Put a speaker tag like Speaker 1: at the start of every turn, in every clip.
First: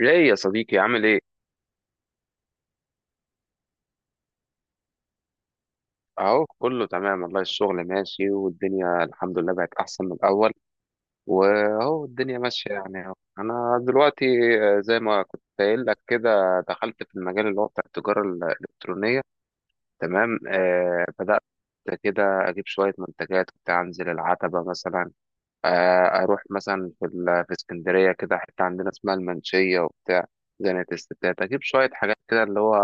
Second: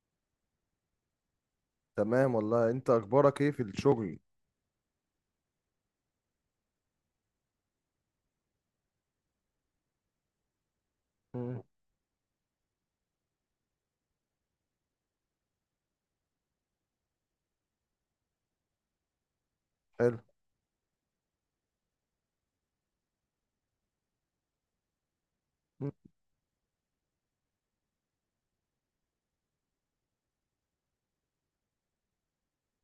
Speaker 1: ايه يا صديقي، عامل ايه؟
Speaker 2: تمام والله، انت اخبارك ايه في الشغل؟
Speaker 1: اهو كله تمام والله، الشغل ماشي والدنيا الحمد لله بقت احسن من الاول.
Speaker 2: مم.
Speaker 1: واهو الدنيا ماشيه يعني اهو. انا دلوقتي، زي ما كنت قايل لك كده دخلت في المجال اللي هو بتاع التجاره الالكترونيه.
Speaker 2: حلو.
Speaker 1: تمام، بدات كده اجيب شويه منتجات، كنت انزل العتبه مثلا.
Speaker 2: مم.
Speaker 1: اروح مثلا في في اسكندريه كده، حته عندنا اسمها المنشيه وبتاع زنقة الستات. اجيب شويه حاجات كده اللي هو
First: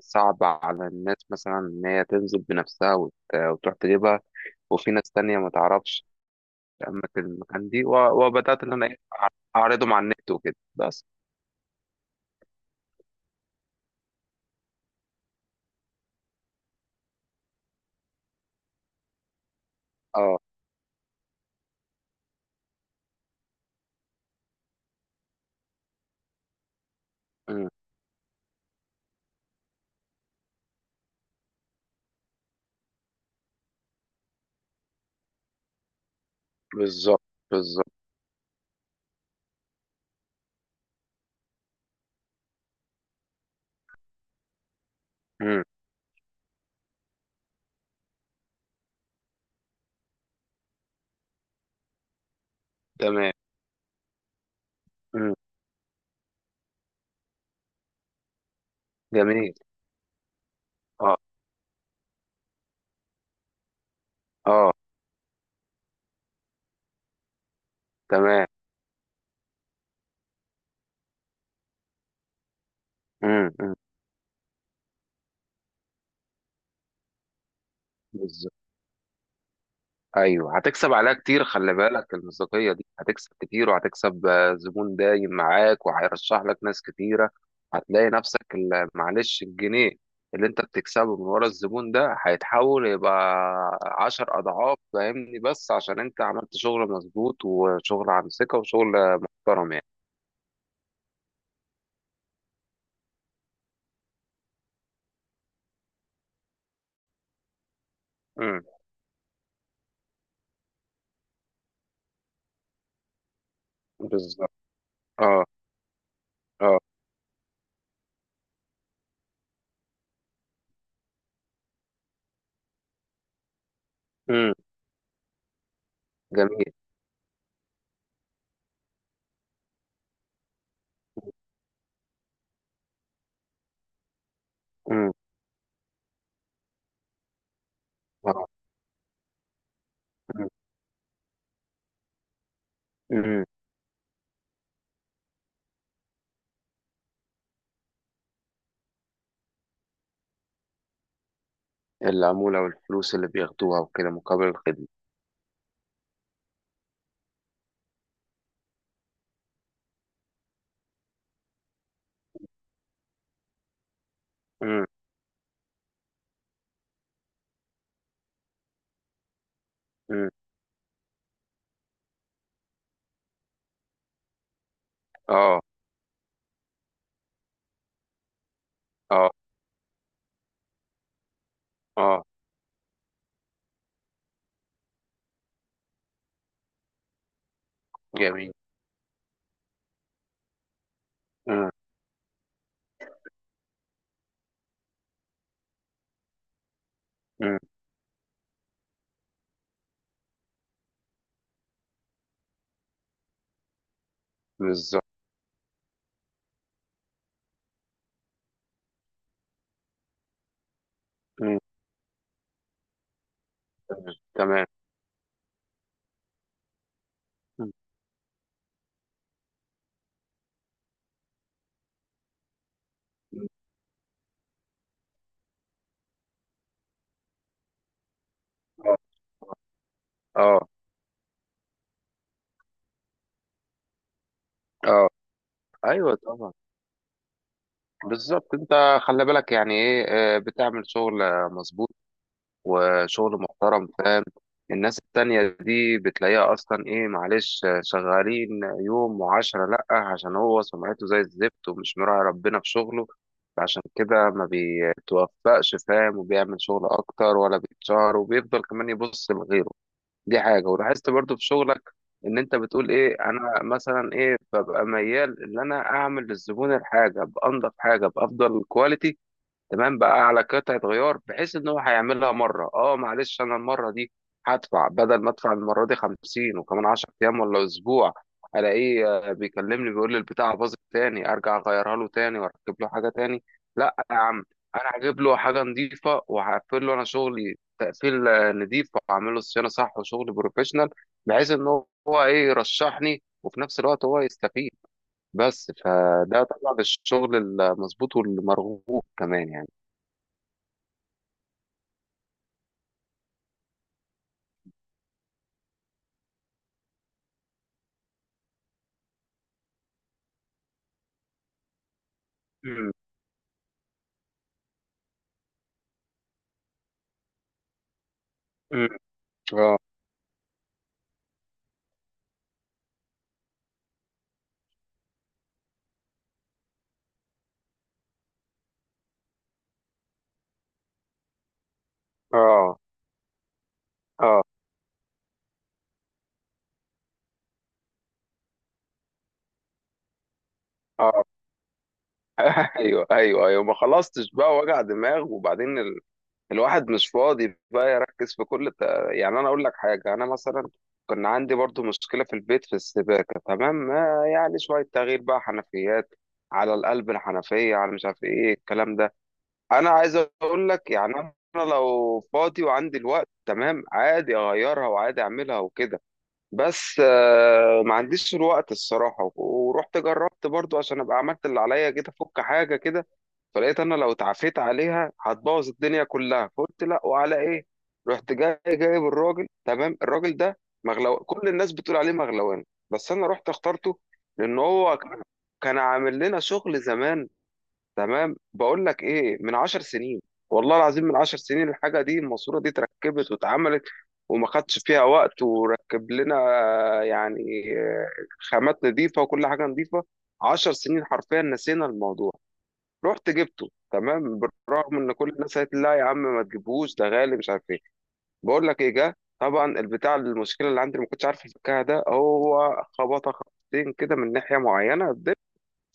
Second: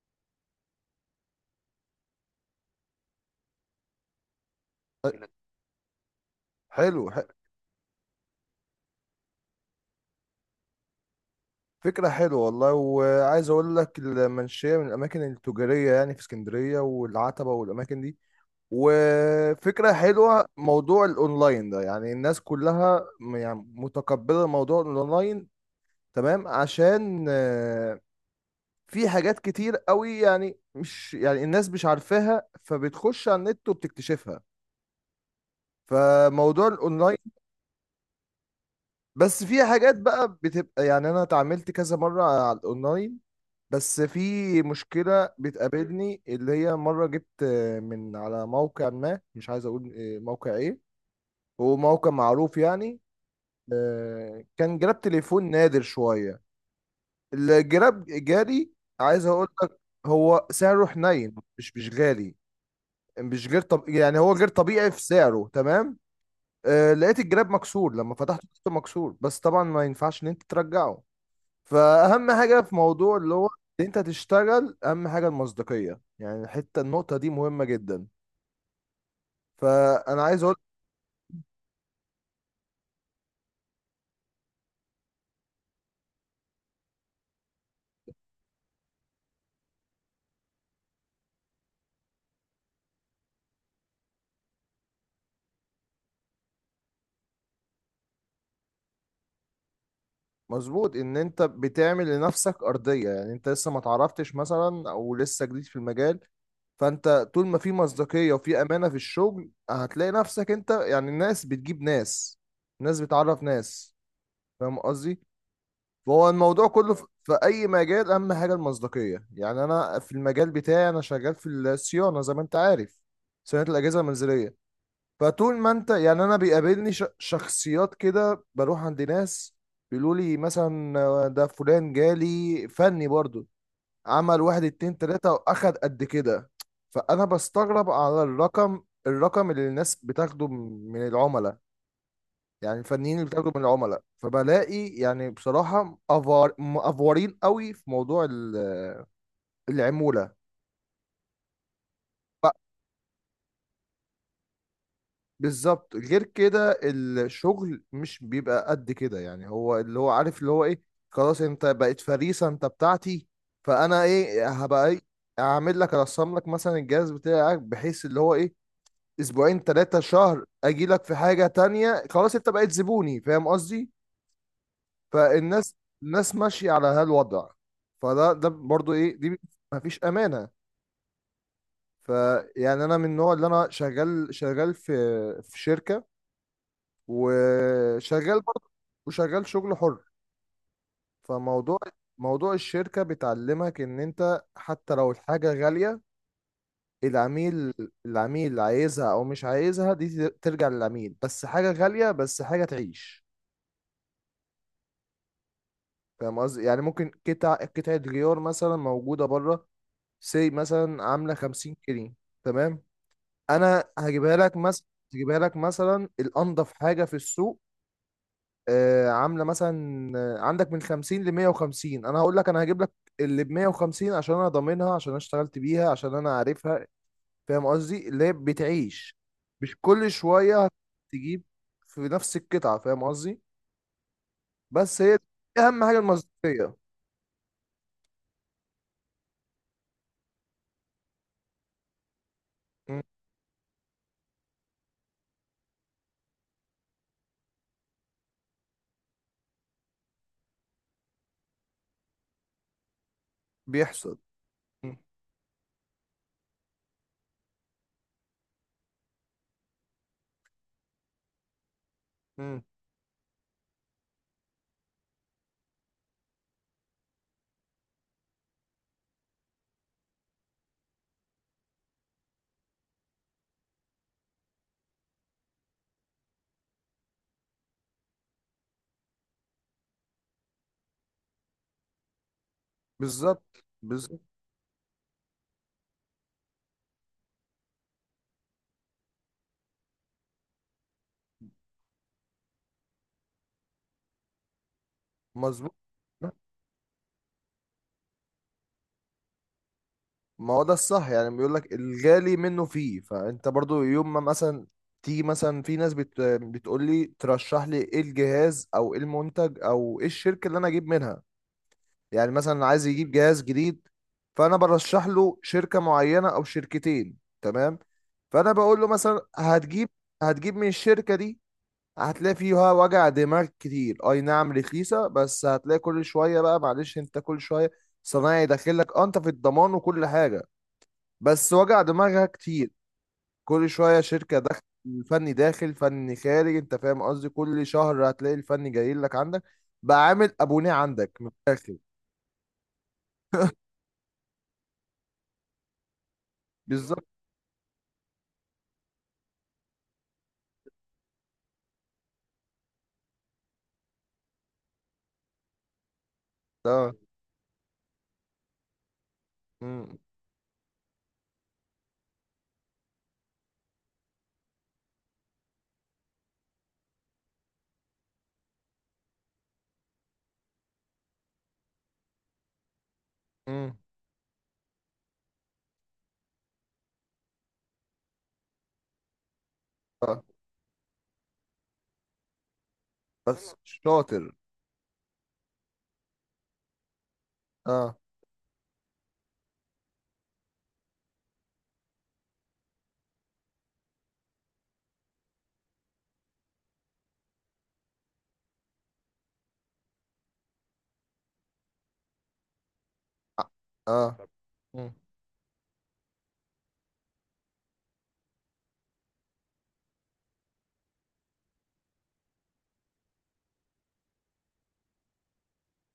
Speaker 1: صعب على الناس مثلا ان هي تنزل بنفسها وتروح تجيبها. وفي ناس تانية ما تعرفش
Speaker 2: حلو.
Speaker 1: اماكن المكان دي، وبدات ان انا اعرضه مع النت وكده بس.
Speaker 2: فكرة حلوة والله، وعايز اقول لك المنشية من الاماكن التجارية يعني في اسكندرية، والعتبة والاماكن دي. وفكرة
Speaker 1: اه.
Speaker 2: حلوة موضوع الاونلاين ده، يعني الناس كلها يعني متقبلة موضوع الاونلاين. تمام، عشان
Speaker 1: أمم.
Speaker 2: في حاجات كتير قوي، يعني مش يعني الناس مش عارفاها، فبتخش على النت وبتكتشفها، فموضوع الاونلاين.
Speaker 1: بالظبط، بالظبط.
Speaker 2: بس في حاجات بقى بتبقى، يعني انا اتعاملت كذا مرة على الاونلاين، بس في مشكلة
Speaker 1: أمم.
Speaker 2: بتقابلني اللي هي مرة جبت من على موقع، ما مش عايز اقول موقع ايه، هو موقع معروف يعني.
Speaker 1: تمام.
Speaker 2: كان جراب
Speaker 1: أمم.
Speaker 2: تليفون نادر شوية، الجراب جالي، عايز اقول
Speaker 1: جميل.
Speaker 2: لك هو سعره
Speaker 1: اه.
Speaker 2: حنين، مش غالي، مش غير، طب يعني هو غير
Speaker 1: اه.
Speaker 2: طبيعي في سعره، تمام. لقيت الجراب مكسور، لما
Speaker 1: تمام.
Speaker 2: فتحته لقيته مكسور، بس طبعا ما ينفعش ان انت ترجعه. فأهم حاجة في موضوع اللي هو
Speaker 1: أمم، أمم.
Speaker 2: إن أنت تشتغل، أهم حاجة المصداقية، يعني النقطة دي مهمة جدا.
Speaker 1: بالظبط.
Speaker 2: فأنا عايز أقول،
Speaker 1: ايوه، هتكسب عليها كتير، خلي بالك المصداقيه دي هتكسب كتير، وهتكسب زبون دايم معاك وهيرشح لك ناس كتيره. هتلاقي نفسك معلش، الجنيه اللي انت بتكسبه من ورا الزبون ده هيتحول يبقى 10 اضعاف، فاهمني؟ بس عشان انت عملت شغل مظبوط وشغل عن ثقه وشغل محترم يعني.
Speaker 2: مظبوط ان انت بتعمل لنفسك ارضيه، يعني انت لسه ما تعرفتش مثلا، او لسه جديد في المجال، فانت طول ما في مصداقيه وفي
Speaker 1: امم.
Speaker 2: امانه في الشغل، هتلاقي نفسك انت، يعني الناس بتجيب ناس، الناس بتعرف ناس،
Speaker 1: بالظبط.
Speaker 2: فاهم قصدي؟
Speaker 1: اه.
Speaker 2: فهو الموضوع
Speaker 1: اه.
Speaker 2: كله في اي مجال اهم حاجه المصداقيه، يعني انا في المجال بتاعي انا شغال في الصيانه، زي ما انت عارف، صيانه الاجهزه
Speaker 1: امم.
Speaker 2: المنزليه. فطول ما انت يعني انا
Speaker 1: جميل.
Speaker 2: بيقابلني شخصيات كده، بروح عند ناس بيقولوا لي مثلا ده فلان جالي فني برضو، عمل واحد اتنين
Speaker 1: امم.
Speaker 2: تلاته واخد قد كده. فانا بستغرب على
Speaker 1: اه.
Speaker 2: الرقم اللي الناس بتاخده
Speaker 1: امم.
Speaker 2: من العملاء، يعني الفنيين اللي
Speaker 1: امم.
Speaker 2: بتاخده من العملاء، فبلاقي يعني بصراحة مأفورين قوي في موضوع العمولة. ب-
Speaker 1: العموله والفلوس اللي بياخدوها وكده، مقابل الخدمه.
Speaker 2: بالظبط، غير كده الشغل مش بيبقى قد كده، يعني هو اللي هو عارف اللي هو ايه، خلاص انت بقيت فريسة، انت بتاعتي. فانا ايه
Speaker 1: امم.
Speaker 2: هبقى ايه، اعمل لك ارسم لك مثلا الجهاز بتاعك، بحيث اللي هو ايه، اسبوعين ثلاثة
Speaker 1: امم.
Speaker 2: شهر اجي لك في حاجة تانية، خلاص انت بقيت زبوني، فاهم قصدي؟
Speaker 1: اه.
Speaker 2: فالناس ماشيه على هالوضع. فده برضو ايه
Speaker 1: اه.
Speaker 2: دي، ما فيش امانه.
Speaker 1: اه.
Speaker 2: فيعني انا من النوع اللي انا شغال في شركه، وشغال
Speaker 1: جميل.
Speaker 2: برضو، وشغال شغل حر.
Speaker 1: مم،
Speaker 2: فموضوع الشركه بتعلمك ان انت حتى لو الحاجه غاليه،
Speaker 1: مم.
Speaker 2: العميل العميل عايزها او مش عايزها، دي ترجع للعميل، بس حاجه غاليه بس حاجه تعيش،
Speaker 1: بالظبط.
Speaker 2: فاهم قصدي؟ يعني ممكن قطعه غيار مثلا موجوده بره، سي مثلا عامله
Speaker 1: مم،
Speaker 2: 50 جنيه، تمام، انا
Speaker 1: مم. تمام.
Speaker 2: هجيبها لك مثلا الانضف حاجه في السوق،
Speaker 1: مم،
Speaker 2: عامله مثلا عندك من 50 ل 150، انا هقول لك انا هجيب لك اللي
Speaker 1: مم.
Speaker 2: ب 150، عشان انا ضامنها، عشان انا اشتغلت بيها، عشان انا عارفها، فاهم قصدي؟ اللي هي
Speaker 1: اه.
Speaker 2: بتعيش، مش كل شويه
Speaker 1: اه.
Speaker 2: تجيب في نفس القطعه، فاهم قصدي؟ بس
Speaker 1: اه.
Speaker 2: هي دي اهم حاجه،
Speaker 1: ايوه طبعا.
Speaker 2: المصداقيه.
Speaker 1: بالظبط، انت خلي بالك يعني ايه، بتعمل شغل مظبوط،
Speaker 2: م،
Speaker 1: وشغل محترم، فاهم؟ الناس التانية دي بتلاقيها اصلا ايه؟ معلش، شغالين يوم وعشرة لأ، عشان هو سمعته زي الزفت ومش مراعي ربنا في شغله. عشان
Speaker 2: بيحصل.
Speaker 1: كده ما
Speaker 2: م،
Speaker 1: بيتوفقش، فاهم؟ وبيعمل شغل اكتر ولا بيتشهر، وبيفضل كمان يبص لغيره. دي حاجة، ولاحظت برضو في شغلك ان انت
Speaker 2: م،
Speaker 1: بتقول ايه: انا مثلا ايه، ببقى ميال ان انا اعمل للزبون الحاجة بانضف حاجة، بافضل كواليتي. تمام، بقى على قطعة غيار بحيث ان هو هيعملها مرة، اه معلش، انا المرة دي هدفع بدل ما ادفع المرة دي 50 وكمان 10 ايام ولا اسبوع الاقيه بيكلمني بيقول لي البتاعة باظت تاني، ارجع اغيرها له تاني واركب له حاجة تاني.
Speaker 2: بالظبط،
Speaker 1: لا يا
Speaker 2: بالظبط.
Speaker 1: عم، انا هجيب له حاجة نظيفة، وهقفل له انا شغلي تقفيل نضيف، واعمل له صيانة صح وشغل بروفيشنال، بحيث ان هو ايه يرشحني، وفي نفس الوقت هو يستفيد. بس
Speaker 2: مظبوط،
Speaker 1: فده طبعا الشغل المظبوط والمرغوب كمان يعني.
Speaker 2: ما هو ده الصح، يعني بيقول لك الغالي منه فيه. فانت برضو يوم ما مثلا تيجي، مثلا في ناس بتقول لي ترشح لي ايه الجهاز او ايه المنتج او ايه الشركة اللي انا اجيب منها، يعني مثلا عايز
Speaker 1: امم.
Speaker 2: يجيب جهاز جديد، فانا برشح له شركة معينة او شركتين، تمام. فانا بقول له
Speaker 1: امم.
Speaker 2: مثلا
Speaker 1: اه.
Speaker 2: هتجيب من الشركة دي، هتلاقي فيها وجع دماغ كتير، اي نعم رخيصة، بس هتلاقي كل شوية بقى معلش انت، كل شوية صنايعي داخل لك، اه انت في الضمان وكل حاجة، بس وجع دماغها كتير،
Speaker 1: اه.
Speaker 2: كل شوية شركة
Speaker 1: اه.
Speaker 2: داخل، فني داخل فني خارج، انت فاهم قصدي، كل شهر هتلاقي الفني جاي لك عندك، بقى عامل ابونيه عندك
Speaker 1: اه.
Speaker 2: من الاخر.
Speaker 1: ايوه، ايوه، ايوه، ما خلصتش بقى وجع دماغ، وبعدين الواحد
Speaker 2: بالظبط.
Speaker 1: مش فاضي بقى يركز في كل يعني انا اقول لك حاجه، انا مثلا كان عندي برضو مشكله في البيت في السباكه، تمام، ما يعني شويه تغيير بقى حنفيات على
Speaker 2: اه.
Speaker 1: القلب، الحنفيه على مش عارف ايه الكلام ده. انا
Speaker 2: مم.
Speaker 1: عايز اقول لك يعني، انا لو فاضي وعندي الوقت تمام، عادي اغيرها وعادي اعملها وكده. بس ما عنديش الوقت الصراحة، ورحت جربت برضو عشان أبقى عملت اللي عليا، جيت أفك حاجة كده.
Speaker 2: مم.
Speaker 1: فلقيت أنا لو اتعافيت عليها هتبوظ الدنيا كلها، فقلت لا، وعلى إيه؟ رحت جاي جايب الراجل، تمام،
Speaker 2: اه.
Speaker 1: الراجل ده مغلو، كل الناس بتقول عليه مغلوان، بس أنا رحت
Speaker 2: بس
Speaker 1: اخترته
Speaker 2: شاطر.
Speaker 1: لأن هو كان عامل لنا شغل زمان.
Speaker 2: اه،
Speaker 1: تمام، بقول لك ايه، من 10 سنين، والله العظيم، من 10 سنين الحاجه دي الماسوره دي اتركبت واتعملت، وما خدش فيها وقت، وركب لنا يعني آه، خامات نظيفه وكل حاجه نظيفه. 10 سنين حرفيا نسينا الموضوع. رحت
Speaker 2: اه،
Speaker 1: جبته
Speaker 2: اه.
Speaker 1: تمام،
Speaker 2: مم.
Speaker 1: بالرغم ان كل الناس قالت لي لا يا عم ما تجيبهوش، ده غالي مش عارف ايه. بقول لك ايه، جه طبعا البتاع المشكله اللي عندي اللي ما كنتش عارف افكها ده، هو خبطه خبطتين كده من ناحيه معينه،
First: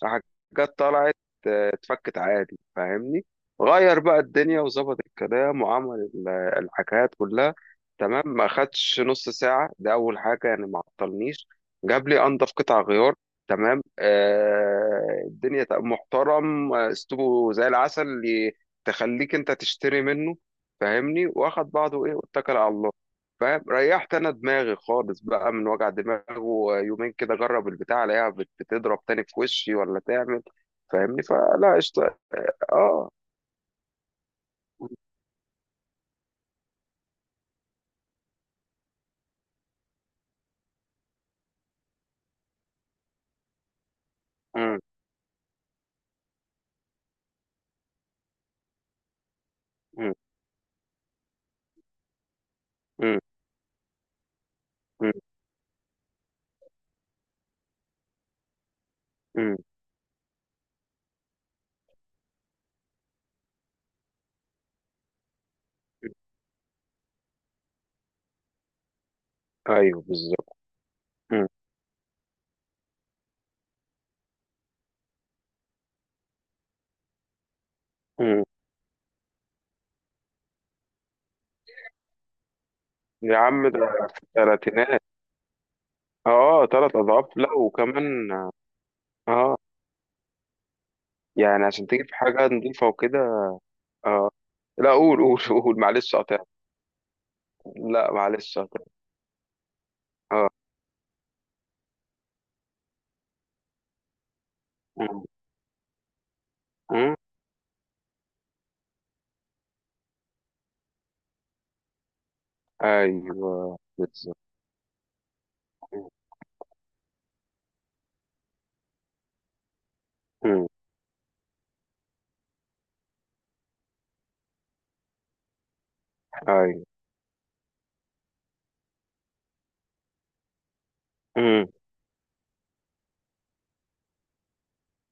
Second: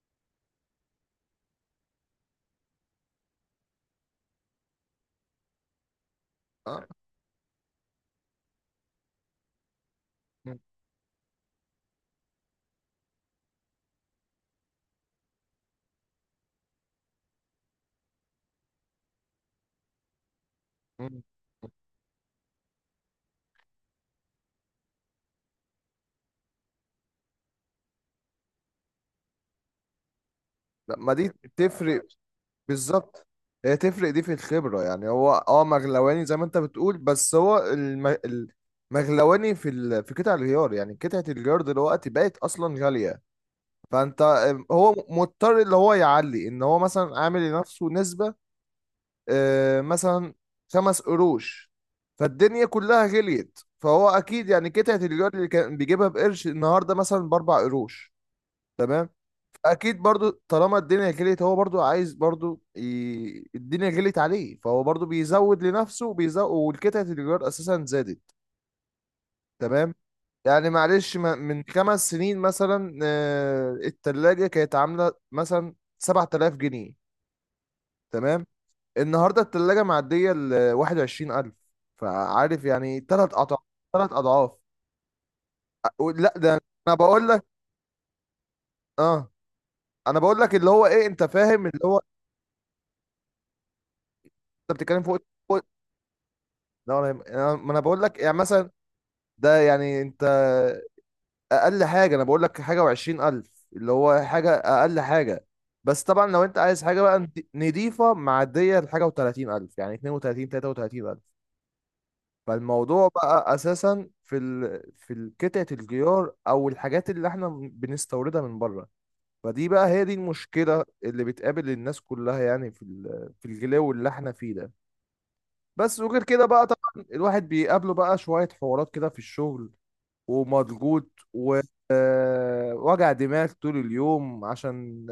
Speaker 1: حاجات طلعت اتفكت عادي، فاهمني؟ غير بقى الدنيا وظبط الكلام وعمل
Speaker 2: اه.
Speaker 1: الحكايات كلها. تمام، ما خدش نص ساعة، ده أول حاجة
Speaker 2: مم.
Speaker 1: يعني ما عطلنيش. جاب لي أنضف قطع غيار، تمام، الدنيا محترم، أسلوبه زي العسل اللي تخليك أنت تشتري منه،
Speaker 2: مم.
Speaker 1: فاهمني؟ واخد بعضه إيه، واتكل على الله، فاهم؟ ريحت انا دماغي خالص بقى من وجع دماغه، ويومين كده اجرب البتاع الاقيها بتضرب تاني في وشي ولا تعمل،
Speaker 2: لا، ما
Speaker 1: فاهمني؟
Speaker 2: دي
Speaker 1: فلا،
Speaker 2: تفرق،
Speaker 1: قشطه. اه.
Speaker 2: بالظبط. هي تفرق دي في الخبرة، يعني هو اه مغلواني زي ما انت بتقول، بس هو المغلواني في في قطع الغيار، يعني قطعة الغيار دلوقتي بقت اصلا غالية، فانت
Speaker 1: مم.
Speaker 2: هو مضطر اللي هو يعلي، ان هو مثلا عامل لنفسه نسبة
Speaker 1: مم.
Speaker 2: مثلا خمس قروش، فالدنيا كلها
Speaker 1: مم.
Speaker 2: غليت، فهو اكيد يعني قطعة
Speaker 1: مم.
Speaker 2: الجار اللي كان بيجيبها بقرش، النهارده مثلا باربع قروش، تمام،
Speaker 1: مم.
Speaker 2: اكيد برضو طالما الدنيا غليت هو برضو عايز برضو الدنيا غليت عليه، فهو برضو بيزود لنفسه وبيزود، والقطعة الجار اساسا زادت، تمام.
Speaker 1: ايوه، بالظبط.
Speaker 2: يعني معلش،
Speaker 1: مم.
Speaker 2: من 5 سنين مثلا التلاجة كانت عاملة مثلا 7000 جنيه،
Speaker 1: مم.
Speaker 2: تمام، النهاردة التلاجة معدية ال 21000، فعارف يعني تلات
Speaker 1: يا
Speaker 2: أضعاف،
Speaker 1: عم، ده
Speaker 2: تلات
Speaker 1: في
Speaker 2: أضعاف.
Speaker 1: الثلاثينات.
Speaker 2: أ- لا ده،
Speaker 1: اه،
Speaker 2: أنا
Speaker 1: ثلاث
Speaker 2: بقول
Speaker 1: اضعاف
Speaker 2: لك
Speaker 1: لا وكمان.
Speaker 2: أه
Speaker 1: اه.
Speaker 2: أنا بقول لك اللي هو إيه، أنت
Speaker 1: يعني
Speaker 2: فاهم اللي
Speaker 1: عشان
Speaker 2: هو،
Speaker 1: تجيب حاجه نظيفه وكده. اه.
Speaker 2: أنت
Speaker 1: لا،
Speaker 2: بتتكلم فوق،
Speaker 1: قول، قول.
Speaker 2: فوق-
Speaker 1: قول معلش، قطع.
Speaker 2: لا، ما أنا بقول
Speaker 1: لا
Speaker 2: لك، يعني
Speaker 1: معلش،
Speaker 2: مثلا
Speaker 1: قطع.
Speaker 2: ده يعني أنت،
Speaker 1: اه.
Speaker 2: اقل حاجه انا بقول لك حاجه وعشرين الف، اللي هو حاجه، اقل
Speaker 1: مم.
Speaker 2: حاجه. بس طبعا لو انت عايز حاجه
Speaker 1: مم.
Speaker 2: بقى نضيفه معديه لحاجه وتلاتين الف، يعني اتنين وتلاتين تلاته وتلاتين الف. فالموضوع بقى
Speaker 1: ايوه،
Speaker 2: اساسا في
Speaker 1: بالظبط.
Speaker 2: في قطعه الجيار او الحاجات اللي احنا بنستوردها من بره، فدي بقى هي دي المشكله اللي بتقابل الناس كلها، يعني في في الغلاوه اللي احنا فيه ده. بس وغير كده بقى
Speaker 1: ايوه.
Speaker 2: طبعا الواحد بيقابله بقى شوية حوارات كده في الشغل، ومضغوط
Speaker 1: امم.
Speaker 2: ووجع دماغ طول اليوم، عشان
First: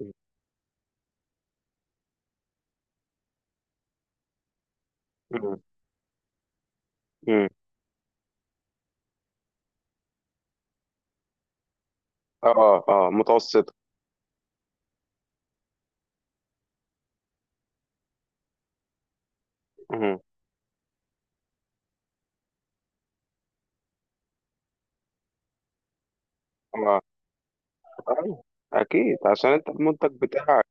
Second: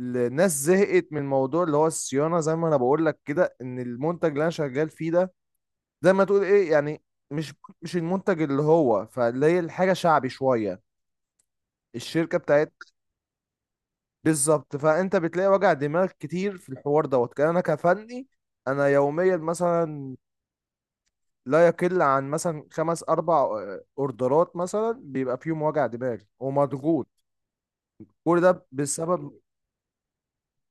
Speaker 1: امم.
Speaker 2: زهقت من موضوع اللي هو الصيانة، زي ما انا بقول لك كده، ان المنتج اللي انا شغال فيه ده
Speaker 1: امم.
Speaker 2: زي ما تقول ايه يعني،
Speaker 1: إمم.
Speaker 2: مش مش المنتج اللي هو، فاللي هي الحاجة شعبي شوية، الشركة بتاعت،
Speaker 1: اه. اه. متوسطة.
Speaker 2: بالظبط. فانت بتلاقي وجع دماغ كتير في الحوار، دوت كان انا كفني، انا يوميا مثلا
Speaker 1: امم.
Speaker 2: لا يقل عن مثلا خمس اربع اوردرات، مثلا بيبقى فيهم وجع دماغ
Speaker 1: اه.
Speaker 2: ومضغوط، كل
Speaker 1: أيوة.
Speaker 2: ده
Speaker 1: اكيد،
Speaker 2: بسبب،
Speaker 1: عشان انت المنتج بتاعك،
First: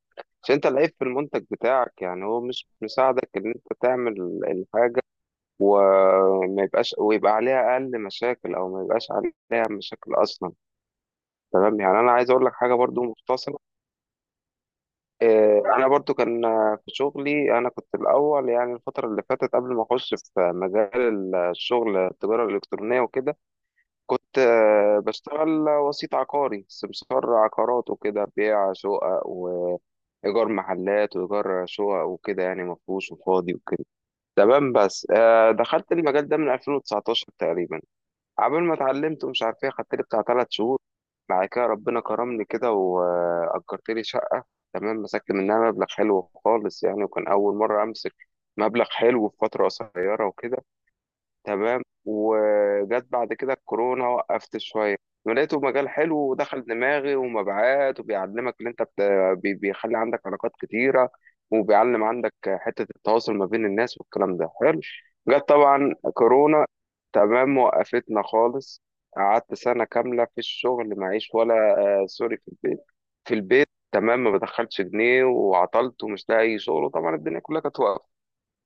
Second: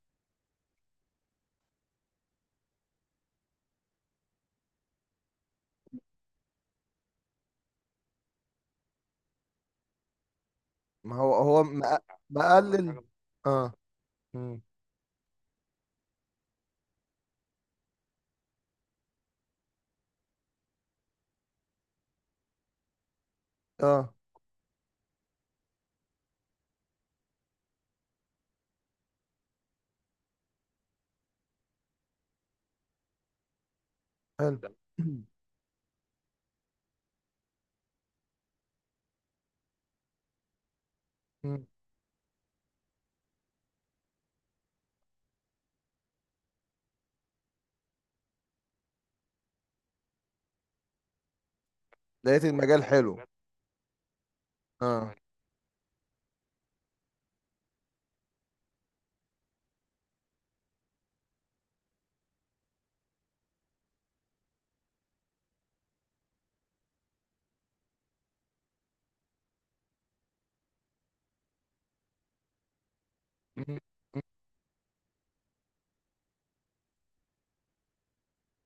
Speaker 1: عشان انت العيب في المنتج بتاعك يعني، هو مش مساعدك ان انت تعمل الحاجة، وما يبقاش ويبقى عليها اقل مشاكل، او ما يبقاش عليها مشاكل اصلا.
Speaker 2: ما هو
Speaker 1: تمام، يعني انا عايز اقول لك حاجة
Speaker 2: مقلل.
Speaker 1: برضو مختصرة.
Speaker 2: اه. مم.
Speaker 1: انا برضو كان في شغلي، انا كنت الاول يعني الفترة اللي فاتت قبل ما اخش في مجال الشغل التجارة الالكترونية وكده،
Speaker 2: اه.
Speaker 1: كنت بشتغل وسيط عقاري، سمسار عقارات، وكده بيع شقق وإيجار محلات وإيجار شقق وكده يعني، مفروش وفاضي وكده.
Speaker 2: حلو.
Speaker 1: تمام، بس دخلت المجال ده من 2019 تقريبا، قبل ما اتعلمت ومش عارف ايه، خدت لي بتاع 3 شهور. بعد
Speaker 2: مم.
Speaker 1: كده ربنا كرمني كده، وأجرت لي شقة. تمام، مسكت منها مبلغ حلو خالص يعني، وكان أول مرة أمسك مبلغ حلو في فترة قصيرة وكده. تمام،
Speaker 2: لقيت المجال
Speaker 1: وجت
Speaker 2: حلو.
Speaker 1: بعد كده الكورونا، وقفت شوية.
Speaker 2: اه.
Speaker 1: ولقيته مجال حلو ودخل دماغي، ومبيعات، وبيعلمك اللي انت بيخلي عندك علاقات كتيرة، وبيعلم عندك حتة التواصل ما بين الناس، والكلام ده حلو. جت طبعا كورونا، تمام، وقفتنا خالص. قعدت سنة كاملة في الشغل معيش ولا، آه سوري، في البيت. في البيت،
Speaker 2: مم.
Speaker 1: تمام، ما بدخلش جنيه وعطلت ومش لاقي شغل، وطبعا الدنيا كلها كانت واقفة.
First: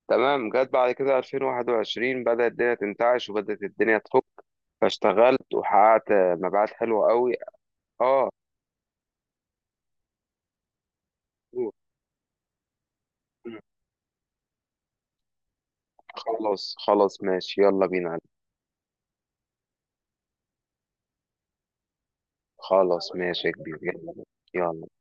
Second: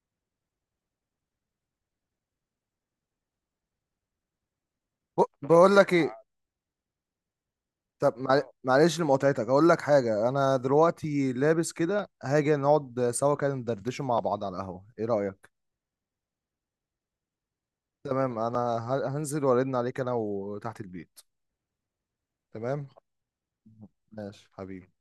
Speaker 1: تمام، جت بعد كده 2021 بدأت الدنيا تنتعش، وبدأت الدنيا تفك، فاشتغلت
Speaker 2: بقول لك
Speaker 1: وحققت
Speaker 2: ايه،
Speaker 1: مبيعات حلوة قوي.
Speaker 2: طب
Speaker 1: اه،
Speaker 2: معلش لمقاطعتك، هقول لك حاجه، انا دلوقتي لابس كده، هاجي نقعد سوا كده ندردش مع بعض على القهوه، ايه رايك؟
Speaker 1: خلاص، خلاص، ماشي، يلا بينا.
Speaker 2: تمام، انا هنزل وارن عليك، انا وتحت البيت، تمام،
Speaker 1: خلاص، ماشي يا كبير، يلا.
Speaker 2: ماشي
Speaker 1: يلا.
Speaker 2: حبيبي.